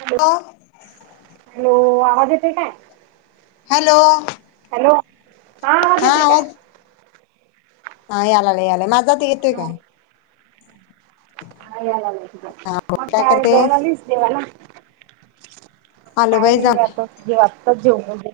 Hello hello आवाज येतो येतोय काय? हॅलो हॅलो हा आवाज हा यालाय यालाय माझ येतोय काय? आवाज यालागलाय तुझा. मग काय जाऊन आलीस देवाला? आलो काय नाही जाऊन बाई आताच आताच जेवलो.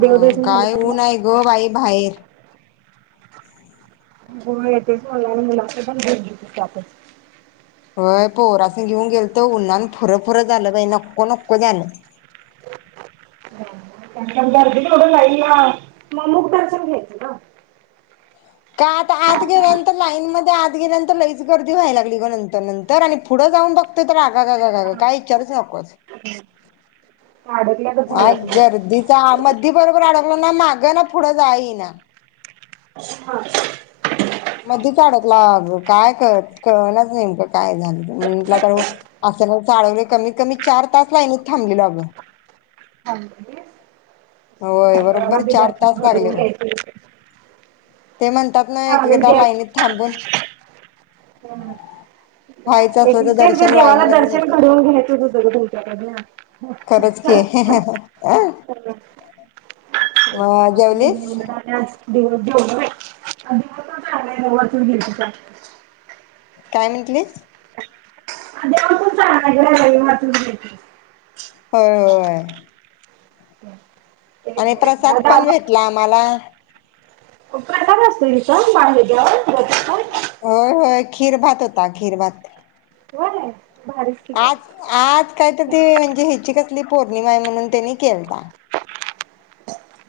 हा झालं काय ऊन हाय चांगलं ग बाई बाहेर होय तेच म्हणलं मी मुलासनी पण घेवून गेलतिस त्यातच होय पोरासनी घेऊन गेलतो उन्हान फुर फुर झालं बाई नको नको झालं. त्या गर्दीत एवढं लाईनीला म मुक दर्शन घ्यायचं ना. काय आता आत गेल्यानंतर लाईन मध्ये आत गेल्यानंतर लईच गर्दी व्हाला लागली ग. नंतर नंतर आणि पुढं जाऊन बघतो तर आ आग आग आग आग गं काय इचारूच नकोस, अडकल्यागत झालं असेल जरा गर्दीच्या मदी बरोबर आडक हो, ना माग ना पुढं जायाय येईना [inaudible] मधीच आडकला अग काय कळत कळणाचं नेमकं काय झालं म्हटलं आता आसल चालवलोय कमीत कमी चार तास लाईनीत थांबलेलो आगं. थांबली होय बरोबर चार तास लागले बघ. ते म्हणतात ना हा देव एकेकदा लाईनीत थांबून [unintelligible] व्हायचं तेच असलं तर ग दर्शन लाईन देवाला मध्येच दर्शन होतंय घडवून घ्यायचंच होत ग खरंच की तुमच्याकडन. मग असूदे जेवलीस [unintelligible] जेवलो बाई [unintelligible] काय म्हटलीस? [unintelligible] होय होय आणि प्रसाद पण भेटला आम्हाला. [unintelligible] असतंय तिथं मागितल्यावर होय होय. खिर भात होता खिरभात. होय भारीच की ग. आज आज काय तर ते म्हणजे हीची कस आपली पौर्णिमा आहे म्हणून त्यांनी केलता.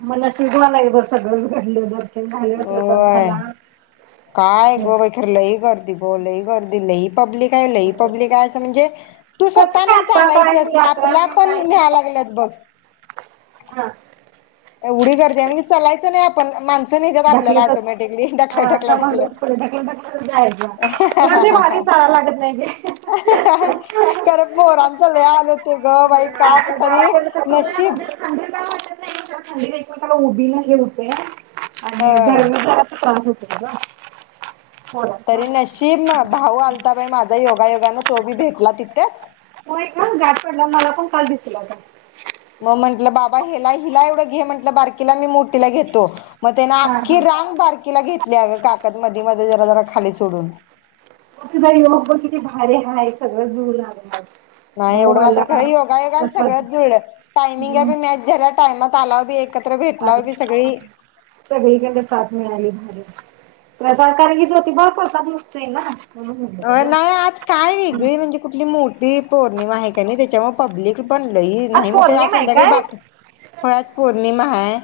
मला शिजवा नाही बर सगळंच घडल बग. झालं प्रसाद होय. झाला. काय गो बाई खरं लई गर्दी गो लई गर्दी लई पब्लिक हाय. लई पब्लिक आहे असं, म्हणजे तू कसं स्वतः काय नाही आता काय चालायचं यात्रा आपला नाही आपण काय नाही न्ह्या लागल्यात बघ. हा. एवढी गर्दी आहे. म्हणजे चलायचं नाही आप पण माण नेत्यांत आपल्याला ढकलत ऑटोमॅटिकली ढकलं हा ढकलं समज ढकलंत. पुढे ढकलत ढकलतच जायचं. उलट ते भारी चालायला लागत नाही ते. खरं पोरांच लय हाल होतेय गं बाई काक जरा तरी कसं होतंय नशीब कसं उभीनं हे होतय. आणि होय. गर्मीचा जरासं त्रास हो [unintelligible] तरी नशीब, भाऊ आलता बाई माझा योगायोग तो बी भेटला तिथच. होय गं गाट पडला. मला पण काल दिसला होता. मग म्हंटलं बाबा हिला हिला एवढं घे म्हटलं बारकीला मी मोठीला घेतो. मग त्यानं हा आखी हा. रांग बारकीला घेतली अगं काखत मधी मधी जरा जरा खाली सोडून ताई बघ की किती भारी आहे सगळं जुळून आलंय. नाही भाऊ एवढं मात्र खरं योगायोगानं आला. सगळंच जुळलं टायमिंगा बी मॅच झाल्या. टाइमात तालाव बी एक अर सगळी कडनं साथ मिळाली भारी. प्रसाद कारणन की, ज्योतीबावर प्रसाद नसतोय ना. म्हणून म्हणलं अ तुझं. नाही आज काय हम्म. वेगळी म्हणजे कुठली मोठी पौर्णिमा हाय कणी, त्याच्यामुळे पब्लिक पण लई नाही म्हणजे आज पौर्णिमा आहे संध्याकाळी काय? बात हो आज पौर्णिमा हाय.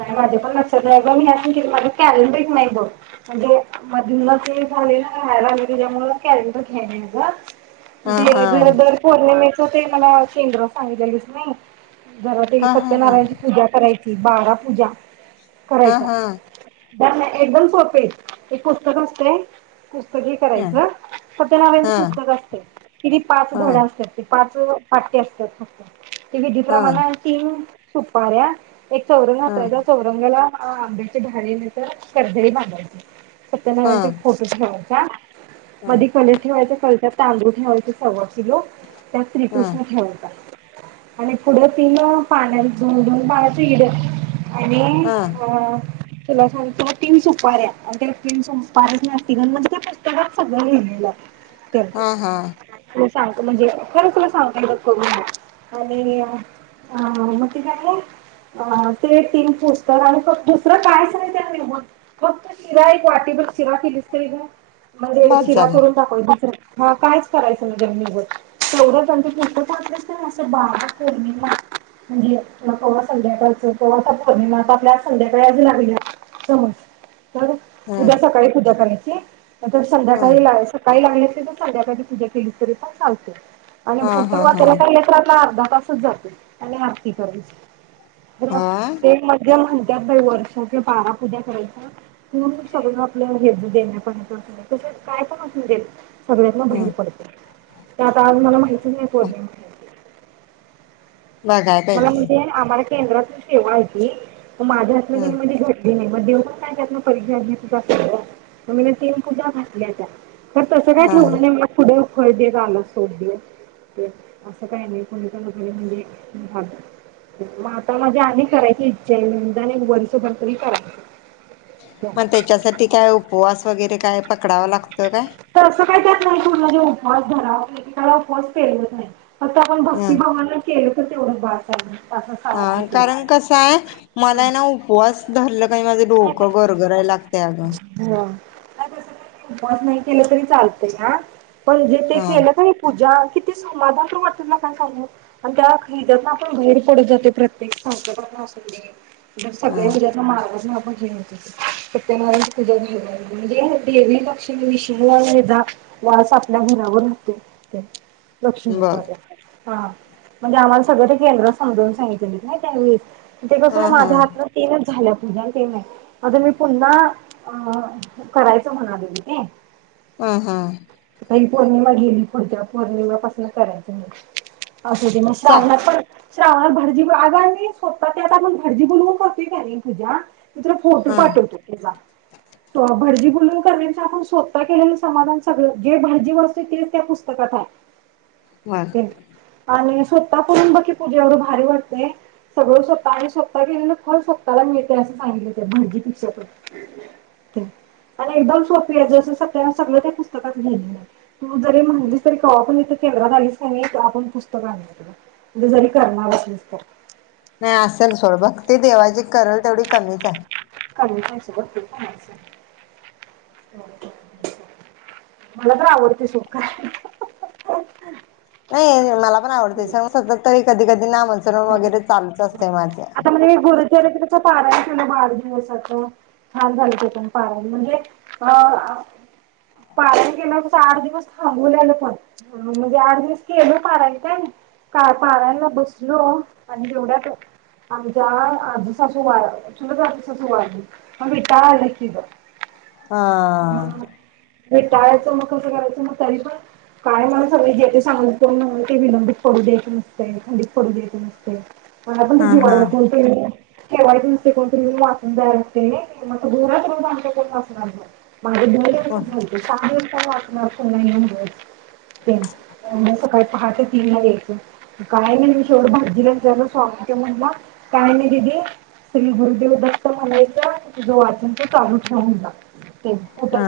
नाही माझे पण लक्षच नाही गं माझं कॅलेंडर नाही बघ. म्हणजे मध ते राहायला आले त्याच्यामुळे कॅलेंडर घ्याय नाही गं. हा ते हा बिरबर पौर्णिमे ते मला केंद्रात सांगितलेलीस नई. जरा तरी हा हा हा सत्यनारायणची पूजा करायची बारा पूजा. हा हा. ह्या कणी एकदम सोपे हायत. एक पुस्तक असतय. पुस्तकी हा करायच. सत्यनारायणच हा पुस्तक असतय, किती पाच धडे हा असतात ती पाच पाठ्य असत्यात फक्त ते हा विधीप्रमाण तीन सुपार्या एक चौरंग हा अथरायचं. चौरंग्याला हा आंब्याचे ढाळे नाहीतर कर्दळी बांधायची. सत्यनारायणचे हा एक फोटो ठेव्हायचा. का? हा मधे कलेश ठेवायच कल तांदूळ ठेवायचें सव्वा लो त्यात हा श्रीकृष्ण खेळवतात. आणि पुढं तिन पाण्यात धून धून पाण्या- [unintelligible] आणि? हा ह- तुला सांगतो तीन सुपाऱ्या आणि त्याला तीन [unintelligible] त्या पुस्तकात सगळं लिहिलेलं हा हा. तुला सांगतो म्हणजे [unintelligible] सांग कर आणि अ [unintelligible] अ ते तीन पुस्तक आणि फ दुसरं काय करायच? आनी मग फक्त शिरा एक वाटीभर शिरा केलीस तरी म - म्हणजे बास शिरा झालं करून दाखवाय [unintelligible] हा कायच करायचं ना जमनीवर [unintelligible] असं बारा पौर्णिला म्हणजे संध्याकाळचं तवा [unintelligible] आपल्या संध्याकाळी आली ता ना [unintelligible] तर हा उद्या सकाळी पूजा [unintelligible] ह नाही तर हा संध्याकाळी लागेलं, सकाळी लागले- ते तर संध्याकाळची पूजा केली तरी पण चालते. आणि हा पुस्तक हा हा वाचायला काय येत [unintelligible] अर्धा- तासच जातय आनी आरती करून. ह म हा ते मध्य म्ह त्यात वर्षा किंवा बारा उद्या करायच पण सगळं आपल्या हेज देण्या पण अस त काय पण असु देत.... सगळ्यांतन बाहेर ह पडते. ते आता आज मला माहित - तुम्ही [unintelligible] बघाय मला पाहिजे म्हणजे आ [unintelligible] केंद्राची सेवा आहे ती- माझ्या [unintelligible] ह घडली ती मग देऊण काय त्यात ना परीक्षा घ मग मी तीन पूजा घातल्यायत्या तर तसं काय हा ठेवलं नाही उलट खळदीेत आला सोप दि ते असं काही नाही कोणीच्या लगाने म्हणजे झालं आता माझी आधी करायची इच्छा आहे [unintelligible] मग त्याच्यासाठी काय उपवास वगैरे? काय पकडावं लाग- तर असं काय कर नाही तुमला देेऊ पास झाला [unintelligible] फेल होत नाही. आता आपण भक्तीप्रमाणे केलं. तेवढं बास असं अ साधं केलं तर. कारण कसं आहे हा. मला ना नाही उपवास धरलं काही माझं डोकं नाही गरगराय लागतय अगं. हा [unintelligible] केलं तरी चालतय आ पण जे ते हा केलं कनी पूजा. किती समाधान तरवटत [unintelligible] लकां सांगून आणि त्या हैदतना आपण बाहेर पडत जातो प्रत्येकांग जर हा सगळे [unintelligible] उज्या मारगज सत्यनारायण पूजा धरल म्हणजे देवी लक्ष्मी. वास आपल्या घरावर होते. बघ लक्ष्मीचार्य हा म्हणजे आम्हाला सगळं ते केंद्रात समजावून सांगितलेली नाही त्यावेळीस. ते ह कसून हा माझ्या हातन तीनच झाल्या. [unintelligible] भजन टम आहे आता मी पुन्हा अ करायचं म्हणाले ते हम्म हम्म. काही पौर्णिमा गेली पुढच्या पौर्णिमापासून करायचं मग. अ ते म [unintelligible] चा लाहणार पण श्रावणात भारजी [unintelligible] आगारोधतात त्या आत आपण भाजी बुनवू करतो का तूज्या मी तुला फोटो हा पाठवतो तुला अ भर्जी [unintelligible] ल करण्या आपण स्वत त केलेलं समाधान सगळ जे भाजी व असते ते त्या पुस्तकात आहे. बर ते आणि. स्वतः पून बकी पूजेवर भारी वारते सगळं स्वतः आणि स्वतः गेलेलं फ स्वतःला मिळते असं सांगितलं [unintelligible] म्हजी पिक आणि एकदम स्ोपीया त्या सगळं त्या पुस्तकात घे. तू जरी म्हहिली तरी का पण ईथे. केंद्रात आलीस का नाही, आपण पुस्तक अनु [unintelligible] यात ग. नाई असेल सोड भत्ती देवाची. करल तेवढी कमीच आहे. [unintelligible] मला तर आवडते सुख खा. नाई मला. पण आवडत स स तरी कधी कधी ना म्हसरून वगैरे चालत देवाच. त्या त्याच पाराय केलं, बाड दिवसाच छान झालत्ये पण पारायण म्हणजे अ आ पारायण केल्या, तस आठ दिवस थांबू ल्याल पण म्हणजे, आठ दिवस केल पारायण. [unintelligible] काल पाारयला बसलो आणि जवढ्यात, आमच्या आजू सासू वार चुलत आजासूसू वारल्या मग विटालं कीग. हा हम्म विटाळ्याच मग कसं करायच. मग तरीपण काय मानस बई गेली [unintelligible] सगळी जे ते सांगतो म ते विनंडीत पडूद्यायचं नसते, थंडीत पडूद्यायचं नसते. मला आपण ते, [unintelligible] हा हा जीवाला कोणत्या वेळी. ठेवाय नुसते कोण तरी ऊन वाचून जायचं असते मग ते [unintelligible] आमच्या कोण वाचणार माझे दोन हो सच झालते सहा दिवस [unintelligible] [unintelligible] [unintelligible] नाही टाळबिटाळ हा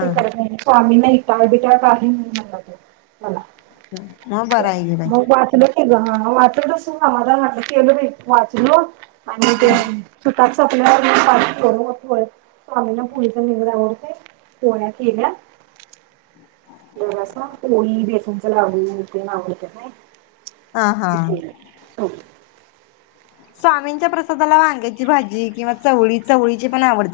कही नाही म्हणला तो मला. हम्म. त्या मग वाचलंच. होय की ह वाचल तस समाधान म्हटलं, केलं मी वाचल आणि ते सू [unintelligible] स्वामीना पुलीचा निघ आवडते पोळ्या केल्या [unintelligible] जर अस पोळी बेसनच लाडु ते आवडते नाय. हा हा [unintelligible] हो. स्वामींच्या प्रसादाला वांगाची भाजी किंवा चवळी चवळीची पण आवड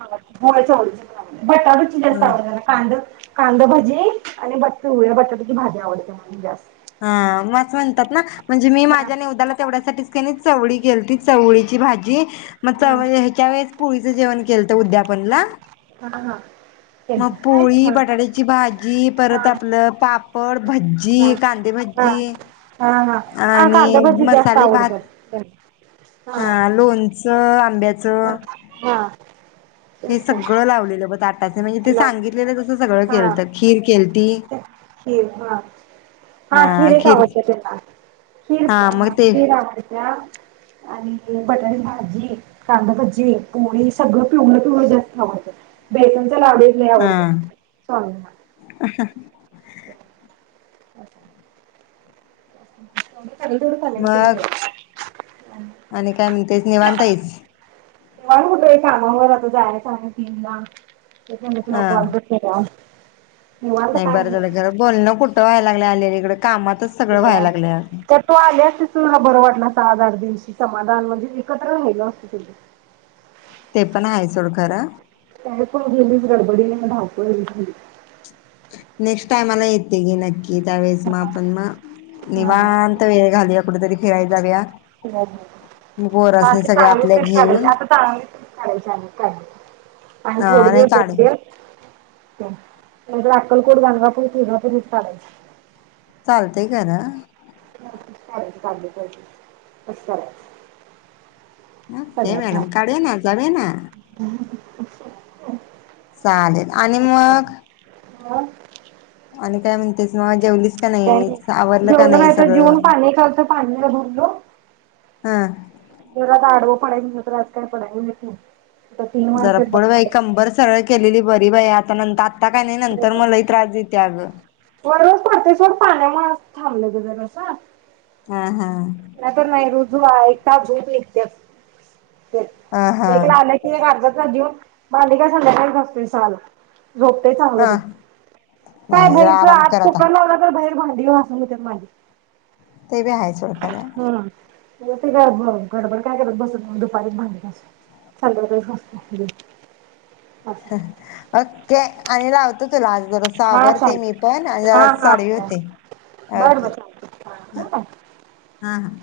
बोला की होय चवळीचे भाजी बटाट्याची जास्त आवडते ना कांद कांदा भजी आणि बट पिवळ्या बट्याट्याची भाजी आवडते मला जास हा म असं म्हणतात ना म्हणजे मी हा माझ्या नीउद्याला तेवढ्यासाठीच केली चवळी केलती चवळीची भाजी म हा चवळी ह्याच्या वेळेस पुळीचं जेवण केलंत उद्यापन ना. हा हा. मग त्यांची काय पोळी हा बटाट्याची भाजी परत आपलं पाप पड भज्जी हा हा कांदे हा भजी हा हा हा कांदा आणि भजी जास्त मसाले भात आवडतात. हा लोणचं आंब्याच. हा हे तेच की. सगळं लावलेलं बध आत. हा खीर केलती खीर हा हा खीर च आवडतं त्याला खीर हा मग ते खीर आवडत्या आणि बटाट भाजी कांदाभजी पोळी सगळं पिवळ पिवळ जास्त आवडतं बघ. त्याला अळंबी लय हा आवडत्यात हां स्वामींना. [unintelligible] [unintelligible] [unintelligible] मला तेवढं पनीर ठेवून दे. मग आणि काय म्हणतेच निवांत आहेस. मला कुठ कामावर आता जायचं आहे तीन ला मी म्हणल तुला कॉल तर केला. निवांत नाई काय बरं झालं खर बोलनं कुठ [unintelligible] आल्यात इकडं. तर तू आली असतीस तर मला बरं वाटल असत आज [inaudible] समाधान म्हणजे एकत्र राहिलो असतो सगळी. ते पण आहे सोड खरं तरीपण गेलीस गडबडीनं. धावपळ होत गेली. नेक्स्ट टाईमाला येते घे नक्की. ये त्यावेेळेस म हा आपण म हा. निवांत वेळ घालवूया कुठेतरी फिराय जाऊया. हं मग आता पोरासनी अशी सगळ्या चांगली आपल्या ट्रिप काढायची, घेऊन आता चांगली ट्रिप काढायची अनेक काडली तर आणि हा थोड नाही काढे दिवस [unintelligible] म्हणजे अक्कलकोट, गाणगापूर, खिद्रापूर ट्रिप काढायची. चालतंय खरं. [unintelligible] तस करायचं. के सगळ्यात मॅडम भारी. काढूया ना, जाऊया ना, चालेल आणि मग [inaudible] आणि काय म्हणतेस म जेवलीस का नाही आवरलं का जेवलो नाही तर, जेवून सगळं पाणी खालच पाणी भरलं. हं. मग आडवो पडायचं म्हणल, तर आज काय पडायला मिळतं नाही. आता तीन जरा वाजतात पड बाई कंबर बघ. सरळ केलेली बरी बाई आ [inaudible] होय [unintelligible] पाण्यामुळे आस थांबलं गं जरास. हां हां. [unintelligible] एक तास येत्याचं. ते ह हा एक आल की एक आर्धा तास जेऊन भांडी काय संद्याकाळी गसतोय साला. झोपतोय चांगलं बाई, ह काय नाही जरा भायचं आराम आत कर आता कुकर लावला तर बाहेर ते भांडी गासुन देत्यात माझी. ते बी हाय. चल खरं. मोठी गडबड गडबड काय करत बसत नाय दुपारी भांडी घासू संद्याकाळी घासू. ओके आणि राव [inaudible] जरासं हा आवरते मी चालतंय पण आणि हा जरासं हा आढवी होते, बरं ओके बरं चालतंय हा ठेवू काय हा हा.